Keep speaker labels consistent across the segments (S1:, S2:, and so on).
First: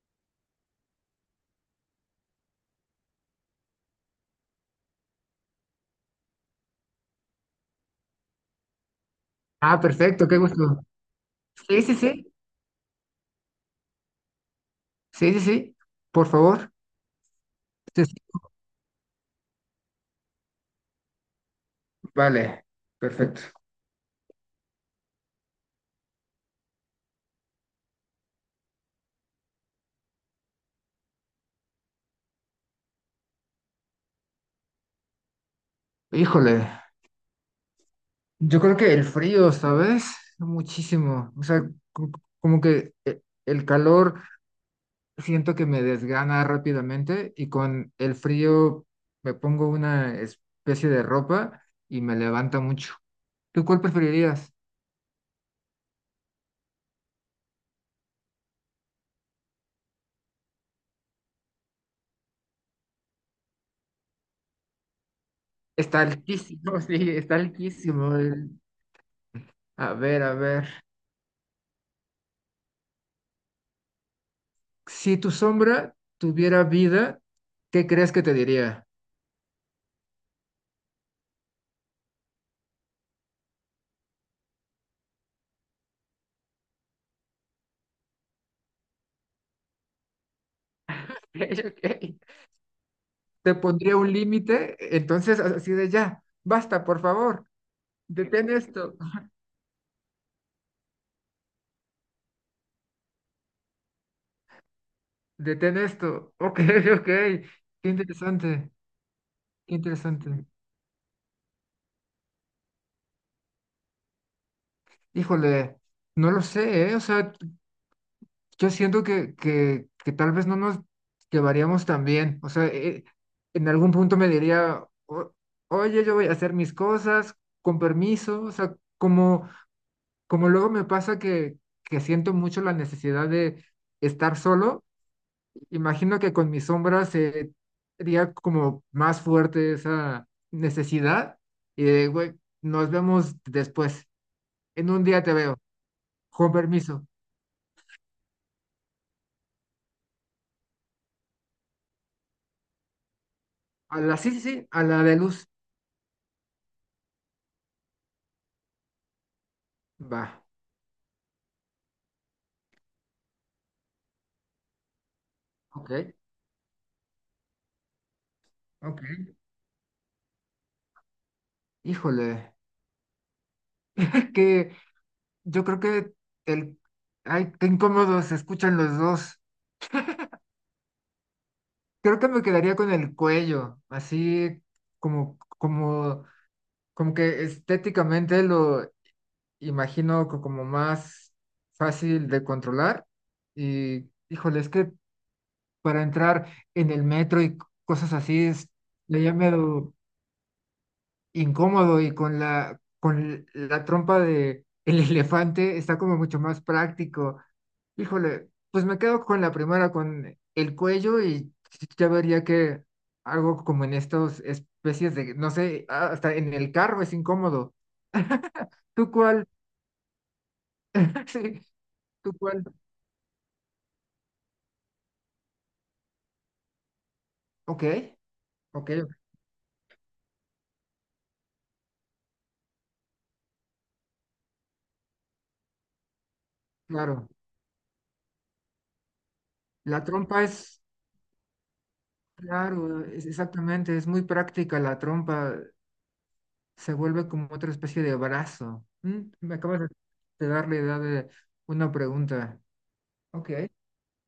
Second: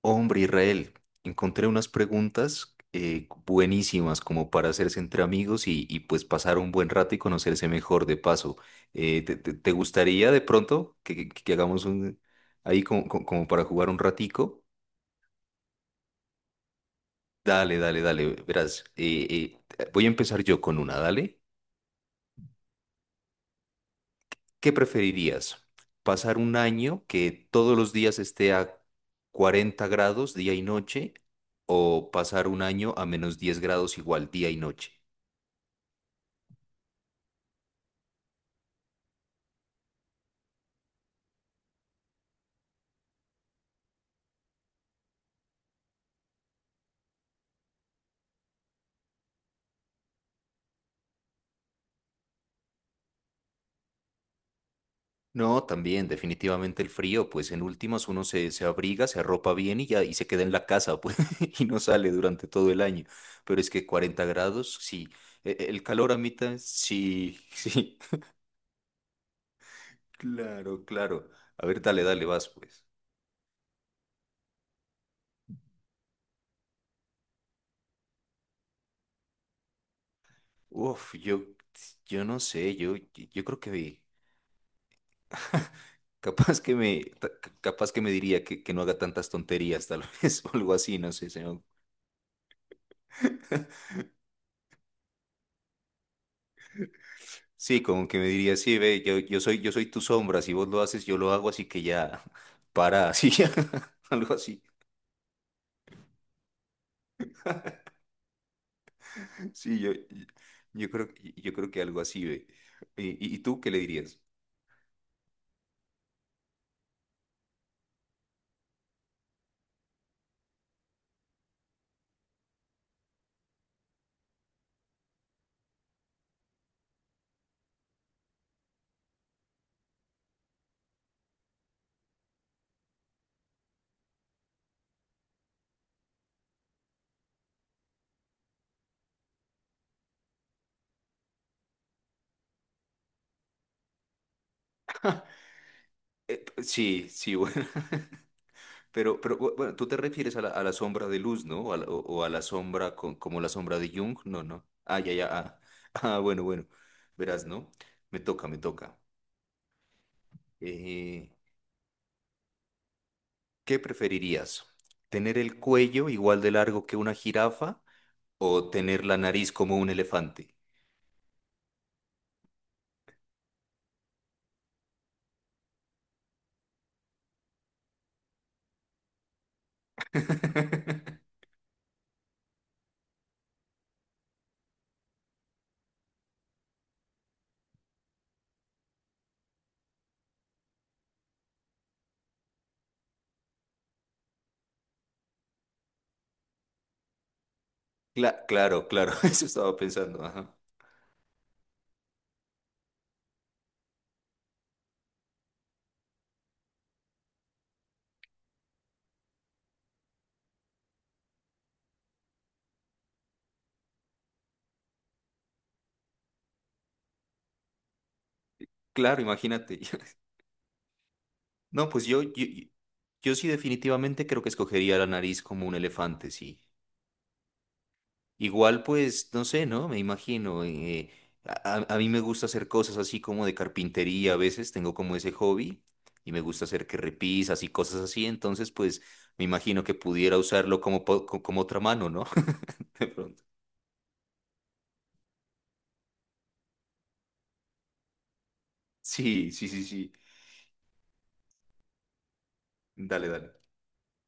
S1: Hombre, Israel, encontré unas preguntas buenísimas como para hacerse entre amigos y pues pasar un buen rato y conocerse mejor de paso. Te
S2: Ah, perfecto,
S1: gustaría
S2: qué
S1: de
S2: gusto.
S1: pronto que
S2: Sí,
S1: hagamos
S2: sí,
S1: un
S2: sí,
S1: ahí como, como para jugar un ratico?
S2: sí, sí, sí, por favor.
S1: Dale, dale,
S2: Sí, sí.
S1: dale. Verás, voy a empezar yo con una, dale.
S2: Vale, perfecto.
S1: ¿Qué preferirías? ¿Pasar un año que todos los días esté a 40 grados día y noche o pasar un año a menos 10 grados igual día y noche?
S2: Híjole, yo creo que el frío, ¿sabes? Muchísimo. O sea, co- como que el calor siento que me desgana rápidamente y con el frío me pongo una especie de ropa y me levanta mucho. ¿Tú cuál preferirías?
S1: No, también, definitivamente el frío, pues en últimas uno se abriga, se arropa bien y ya, y se queda en la casa, pues, y no sale durante todo el año. Pero es que 40 grados, sí. El
S2: Está
S1: calor, amita,
S2: altísimo, sí, está
S1: sí, sí.
S2: altísimo. A ver, a ver.
S1: Claro, claro. A ver, vas, pues.
S2: Si tu sombra tuviera vida, ¿qué crees que te diría?
S1: Uf, yo no sé, yo creo que capaz que me, ta- capaz que me diría que no haga tantas tonterías, tal vez, o algo así, no sé, se me.
S2: Ok. Te pondría un límite, entonces así de ya, basta, por favor,
S1: Sí, como que me
S2: detén
S1: diría, sí,
S2: esto,
S1: ve, yo soy tu sombra, si vos lo haces, yo lo hago, así que ya, para, así, algo así.
S2: detén esto. Ok, ok, qué interesante, qué
S1: Sí,
S2: interesante.
S1: yo creo, yo creo que algo así, ve. ¿Y, y tú qué le dirías?
S2: Híjole, no lo sé, ¿eh? O sea, yo siento que, que tal vez no nos llevaríamos tan bien. O sea, en algún punto me diría, oye, yo voy a hacer mis cosas con permiso, o sea, como luego me pasa que siento mucho la necesidad de estar solo, imagino que con mis sombras sería como más fuerte esa necesidad y de, güey, nos vemos después. En un día te veo, con permiso.
S1: Sí, sí, bueno, bueno, tú te refieres a la sombra de luz, ¿no? O a la, o a la sombra como la sombra de
S2: A la,
S1: Jung,
S2: sí, sí,
S1: no, no.
S2: sí, a
S1: Ah,
S2: la
S1: ya,
S2: de
S1: ya,
S2: luz.
S1: ah, ah, bueno, bueno, verás, ¿no? Me toca, me toca.
S2: Va,
S1: Eh, ¿Qué preferirías? ¿Tener el
S2: ok,
S1: cuello igual de largo que una jirafa? O
S2: ok.
S1: tener la nariz como un elefante.
S2: Híjole, es que yo creo que el... ay, qué incómodo se escuchan los dos. Creo que me quedaría con el cuello, así como como que estéticamente lo imagino como más fácil de controlar y, híjole, es que para entrar en el metro y cosas así es
S1: Claro, claro,
S2: ya
S1: eso estaba
S2: medio
S1: pensando. Ajá.
S2: incómodo y con la trompa de el elefante está como mucho más práctico. Híjole, pues me quedo con la primera, con el cuello y ya vería que algo como en estas especies de, no sé, hasta en el carro es incómodo. ¿Tú
S1: Claro,
S2: cuál
S1: imagínate.
S2: sí,
S1: No, pues
S2: tú
S1: yo,
S2: cuál.
S1: yo sí definitivamente creo que escogería la nariz como un elefante, sí.
S2: Ok,
S1: Igual,
S2: ok,
S1: pues, no sé, ¿no? Me imagino. A mí me gusta hacer cosas así como de carpintería a veces, tengo como ese hobby y me gusta hacer que
S2: claro.
S1: repisas y cosas así, entonces, pues, me imagino que
S2: La
S1: pudiera
S2: trompa
S1: usarlo
S2: es,
S1: como, como otra mano, ¿no?
S2: claro,
S1: De pronto.
S2: exactamente, es muy práctica. La trompa se vuelve como otra especie de brazo.
S1: Sí,
S2: Me
S1: sí,
S2: acabas
S1: sí,
S2: de
S1: sí.
S2: de dar la idea de una pregunta.
S1: Dale,
S2: Ok.
S1: dale.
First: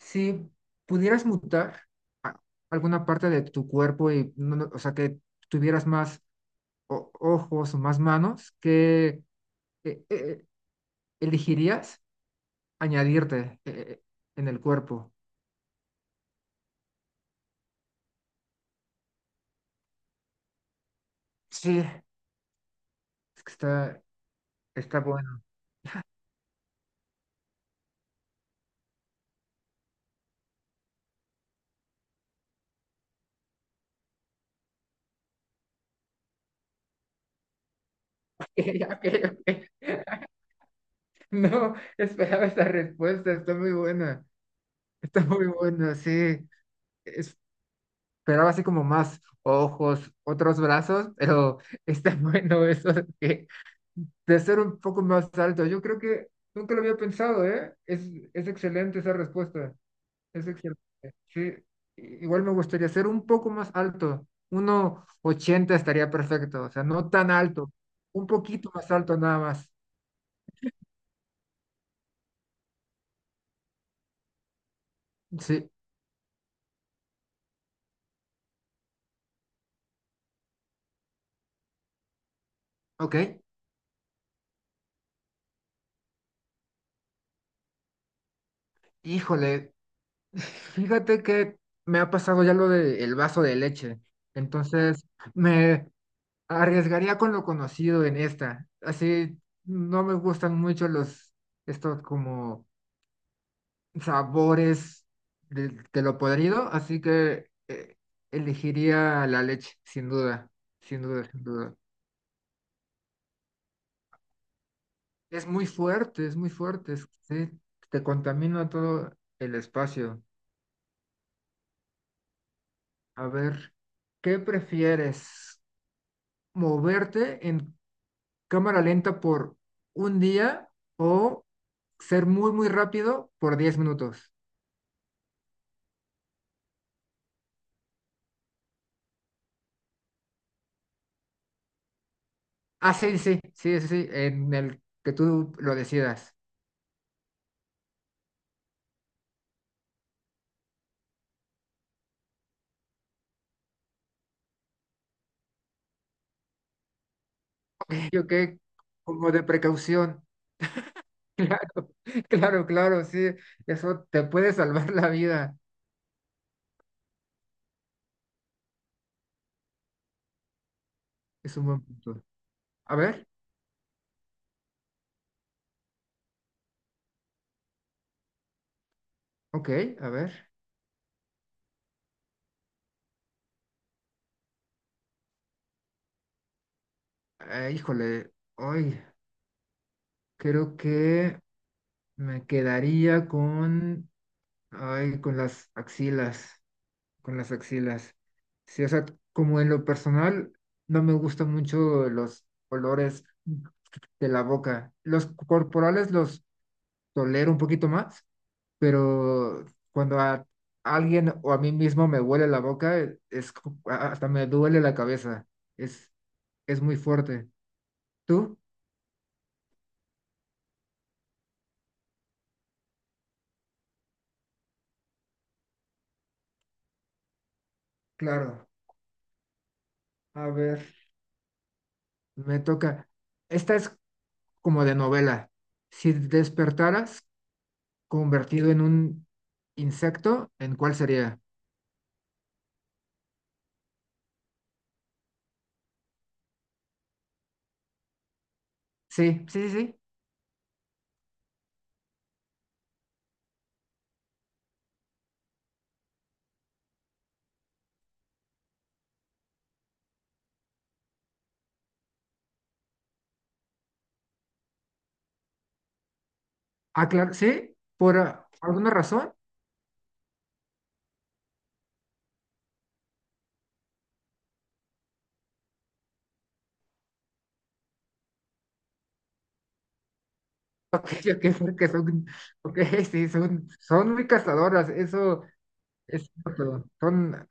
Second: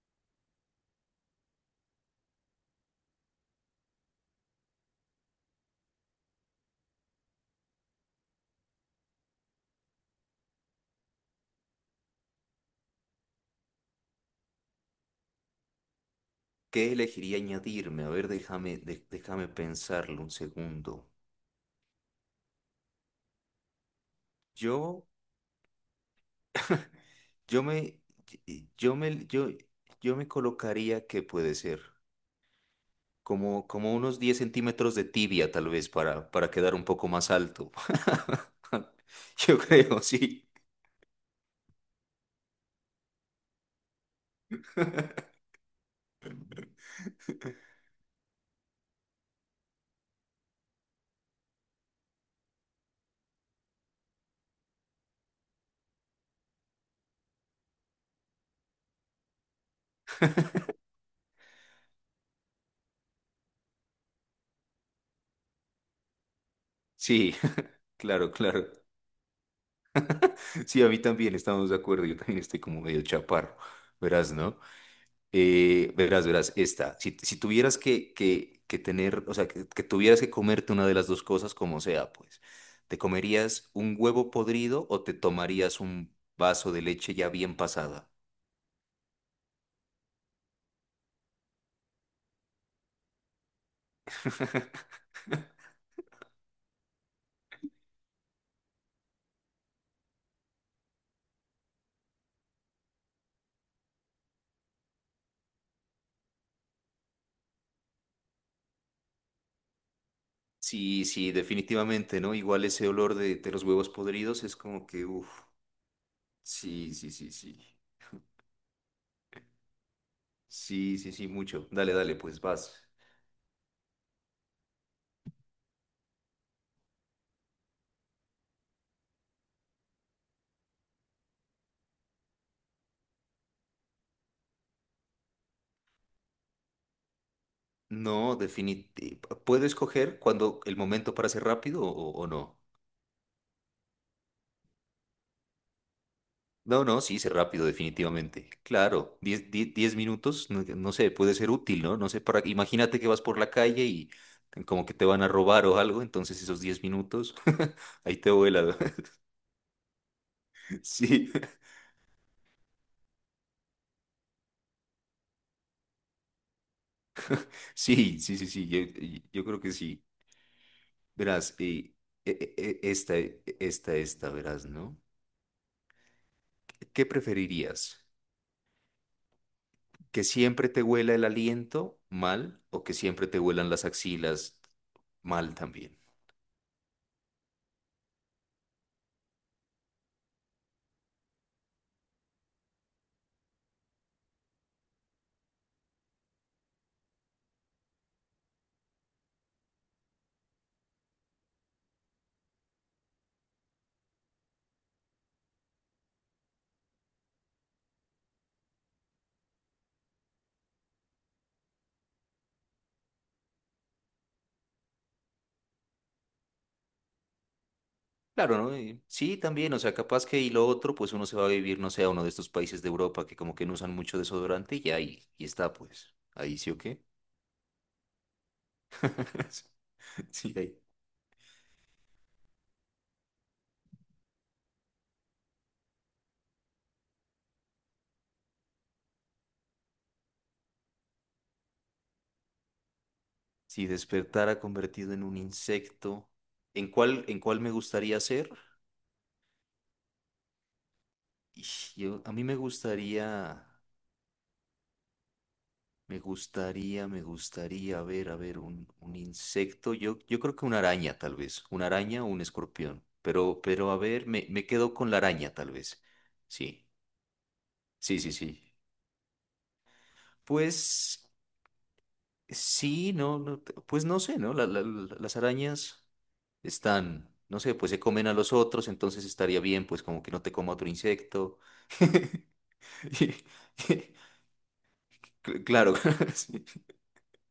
S2: Si pudieras mutar a- alguna parte de tu cuerpo y, o sea, que tuvieras más ojos o más manos, ¿qué eh, eh, eh, elegirías añadirte en el cuerpo?
S1: ¿Qué elegiría añadirme? A ver, déjame pensarlo un segundo.
S2: Sí. Es que está
S1: Yo,
S2: bueno.
S1: yo me, yo me, yo, yo me colocaría que puede ser como, como unos 10 centímetros de tibia, tal vez, para quedar un poco más alto.
S2: Ok, ok,
S1: Yo
S2: ok.
S1: creo, sí.
S2: No esperaba esa respuesta, está muy buena. Está muy buena, sí. Esperaba así como más ojos, otros brazos, pero está bueno eso de, de ser un poco más alto. Yo creo que nunca lo había pensado, ¿eh? Es excelente esa respuesta. Es excelente. Sí. Igual me gustaría ser un poco más alto. Uno ochenta estaría perfecto, o sea, no tan
S1: Sí,
S2: alto, un
S1: claro, claro.
S2: poquito más alto nada más.
S1: Sí, a mí también estamos de acuerdo. Yo también estoy como medio chaparro. Verás, ¿no?
S2: Sí,
S1: Verás, esta. Si tuvieras que tener, o sea, que tuvieras que comerte una de las dos cosas, como sea, pues, ¿te
S2: ok,
S1: comerías un huevo podrido o te tomarías un vaso de leche ya bien pasada?
S2: híjole, fíjate que me ha pasado ya lo del vaso de leche, entonces me arriesgaría con lo conocido en esta, así no me gustan mucho estos como sabores de lo podrido, así que elegiría la leche, sin duda, sin
S1: Sí,
S2: duda,
S1: sí,
S2: sin duda.
S1: definitivamente, ¿no? Igual ese olor de los huevos podridos es como que, uff,
S2: Es muy
S1: sí,
S2: fuerte,
S1: sí, sí,
S2: sí,
S1: sí.
S2: te contamina todo el espacio.
S1: Sí, sí, sí, mucho. Dale, dale, pues vas.
S2: A ver, ¿qué prefieres? Moverte en cámara lenta por un día o ser muy, muy rápido por 10 minutos.
S1: No, definitivamente. ¿Puedo escoger cuando el momento para ser rápido o no?
S2: Ah, sí, sí, sí, sí, sí, en el que tú lo decidas.
S1: No, no, sí, sí, rápido, definitivamente. Claro, 10 minutos, no, no sé, puede ser útil, ¿no? No sé, para, imagínate que vas por la calle y como que te van a robar o algo, entonces esos 10 minutos,
S2: Ok,
S1: ahí te
S2: ok,
S1: vuela.
S2: como de precaución.
S1: Sí,
S2: Claro, claro, claro, sí, eso te puede salvar la vida.
S1: sí, sí, sí, sí, yo creo que sí. Verás,
S2: Es un buen punto. A ver,
S1: esta, verás, ¿no? ¿Qué preferirías?
S2: ok, a
S1: ¿Que
S2: ver.
S1: siempre te huela el aliento mal o que siempre te huelan las axilas mal también?
S2: Híjole, hoy creo que me quedaría con, ay, con las axilas. Con las axilas. Sí, o sea, como en lo personal, no me gustan mucho los olores de la boca. Los corporales los tolero un poquito más, pero cuando a alguien o a mí mismo me huele la boca, hasta me duele la cabeza. Es, es muy fuerte.
S1: Claro,
S2: ¿Tú?
S1: ¿no? Y sí, también, o sea, capaz que y lo otro, pues uno se va a vivir, no sé, a uno de estos países de Europa que como que no usan mucho desodorante y ya ahí, y está, pues, ahí sí o qué.
S2: Claro. A
S1: Sí, ahí.
S2: ver, me toca. Esta es como de novela. Si despertaras convertido en un insecto, ¿en cuál sería?
S1: Si despertara convertido en un insecto, en cuál me gustaría ser?
S2: Sí, sí, sí, sí.
S1: Ish, a mí me gustaría, a ver, un insecto, yo creo que una araña tal vez, una araña o un escorpión, pero a ver, me quedo con la araña tal vez, sí.
S2: Ah, claro, sí, por
S1: Sí, sí, sí.
S2: alguna razón.
S1: Pues sí, pues no sé, ¿no? Las arañas están, no sé, pues se comen a los otros, entonces estaría bien, pues como que no te coma otro
S2: Ok, ok,
S1: insecto.
S2: porque son, ok, sí,
S1: Y-
S2: son, muy cazadoras, eso
S1: Claro,
S2: es
S1: sí.
S2: cierto. Son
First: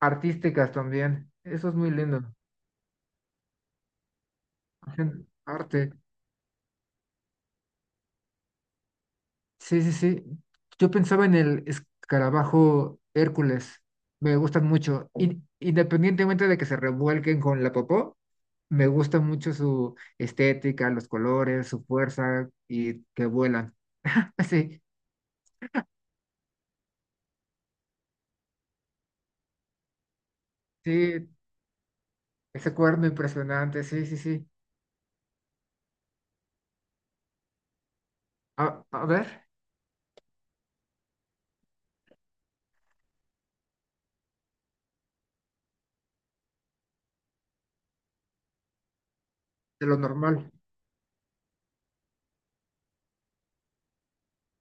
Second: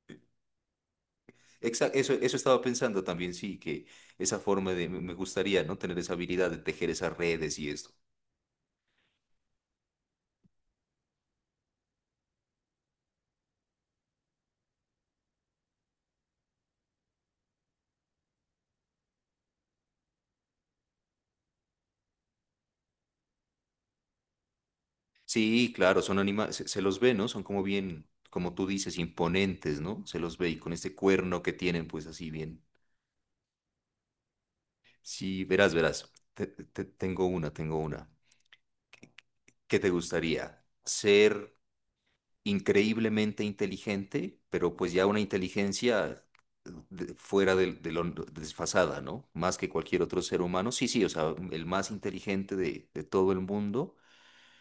S2: artísticas también, eso es muy
S1: Eso,
S2: lindo.
S1: eso estaba pensando también, sí, que esa forma de, me
S2: Hacen
S1: gustaría, ¿no?
S2: arte.
S1: Tener esa habilidad de tejer esas redes y esto.
S2: Sí, sí, sí. Yo pensaba en el escarabajo Hércules, me gustan mucho. Independientemente de que se revuelquen con la popó, me gusta mucho su estética, los colores, su fuerza y que vuelan. Sí.
S1: Sí, claro, son animales, se los ve, ¿no? Son como bien, como tú dices, imponentes, ¿no? Se los ve y con este
S2: Sí,
S1: cuerno que tienen, pues así bien.
S2: ese cuerno impresionante, sí, sí, sí.
S1: Sí, verás, verás. Tengo una, tengo una.
S2: A ver,
S1: ¿Qué te gustaría? ¿Ser increíblemente inteligente, pero pues ya una inteligencia fuera de lo desfasada, ¿no? Más que
S2: de lo
S1: cualquier otro ser
S2: normal,
S1: humano. Sí, sí, o sea, el más inteligente de todo el mundo,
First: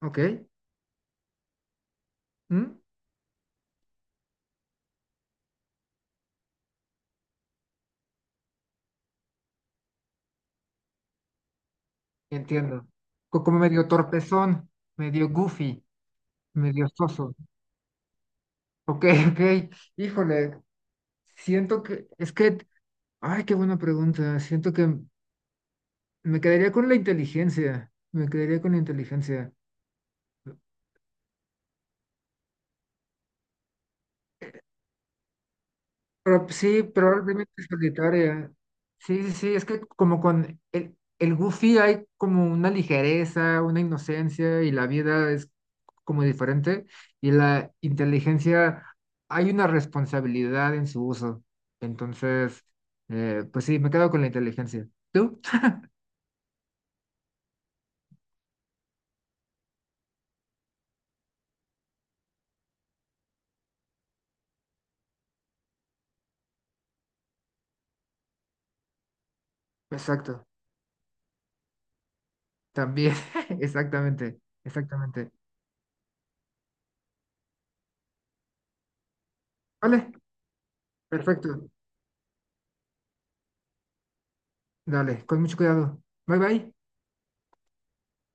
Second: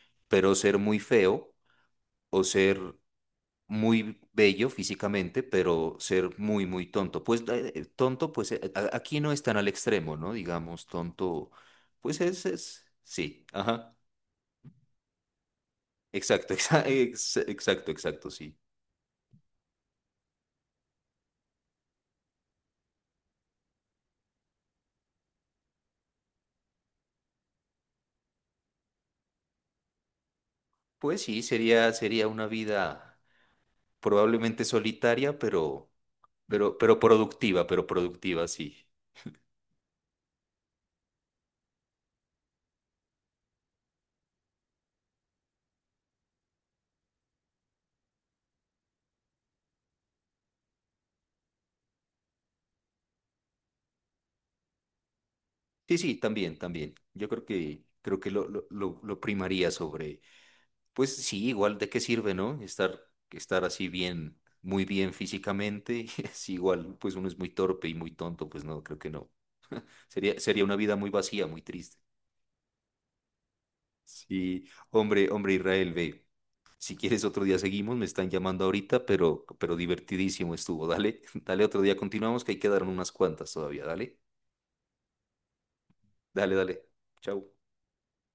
S2: ¿ok?
S1: pero ser muy feo o
S2: ¿Mm?
S1: ser muy bello físicamente, pero ser muy, muy tonto. Pues tonto, pues aquí no es tan al extremo, ¿no? Digamos, tonto, pues
S2: Entiendo.
S1: es, sí,
S2: Como medio
S1: ajá,
S2: torpezón, medio goofy,
S1: exacto,
S2: medio soso.
S1: exacto, sí.
S2: Ok, ok. Híjole, siento que, es que, ay, qué buena pregunta. Siento que me quedaría con la inteligencia, me quedaría con la inteligencia.
S1: Pues sí, sería, sería una vida probablemente solitaria,
S2: Pro- sí, probablemente
S1: pero productiva,
S2: solitaria.
S1: sí.
S2: Sí, sí, sí, es que como con el Goofy hay como una ligereza, una inocencia y la vida es como diferente y la inteligencia hay una responsabilidad en su uso. Entonces, pues sí, me quedo con la inteligencia. ¿Tú?
S1: Sí, sí, también, también. Yo creo que, creo que lo primaría sobre. Pues sí, igual de qué sirve, ¿no? Estar, estar así bien, muy bien físicamente, es igual, pues uno es muy torpe y muy tonto, pues no, creo que no.
S2: Exacto,
S1: Sería, sería una vida muy vacía, muy triste.
S2: también, exactamente,
S1: Sí, hombre,
S2: exactamente.
S1: hombre Israel, ve, si quieres otro día seguimos, me están llamando ahorita, pero
S2: Vale,
S1: divertidísimo estuvo, dale, dale
S2: perfecto.
S1: otro día continuamos, que ahí quedaron unas cuantas todavía,
S2: Dale, con mucho cuidado. Bye bye.
S1: dale, Chau.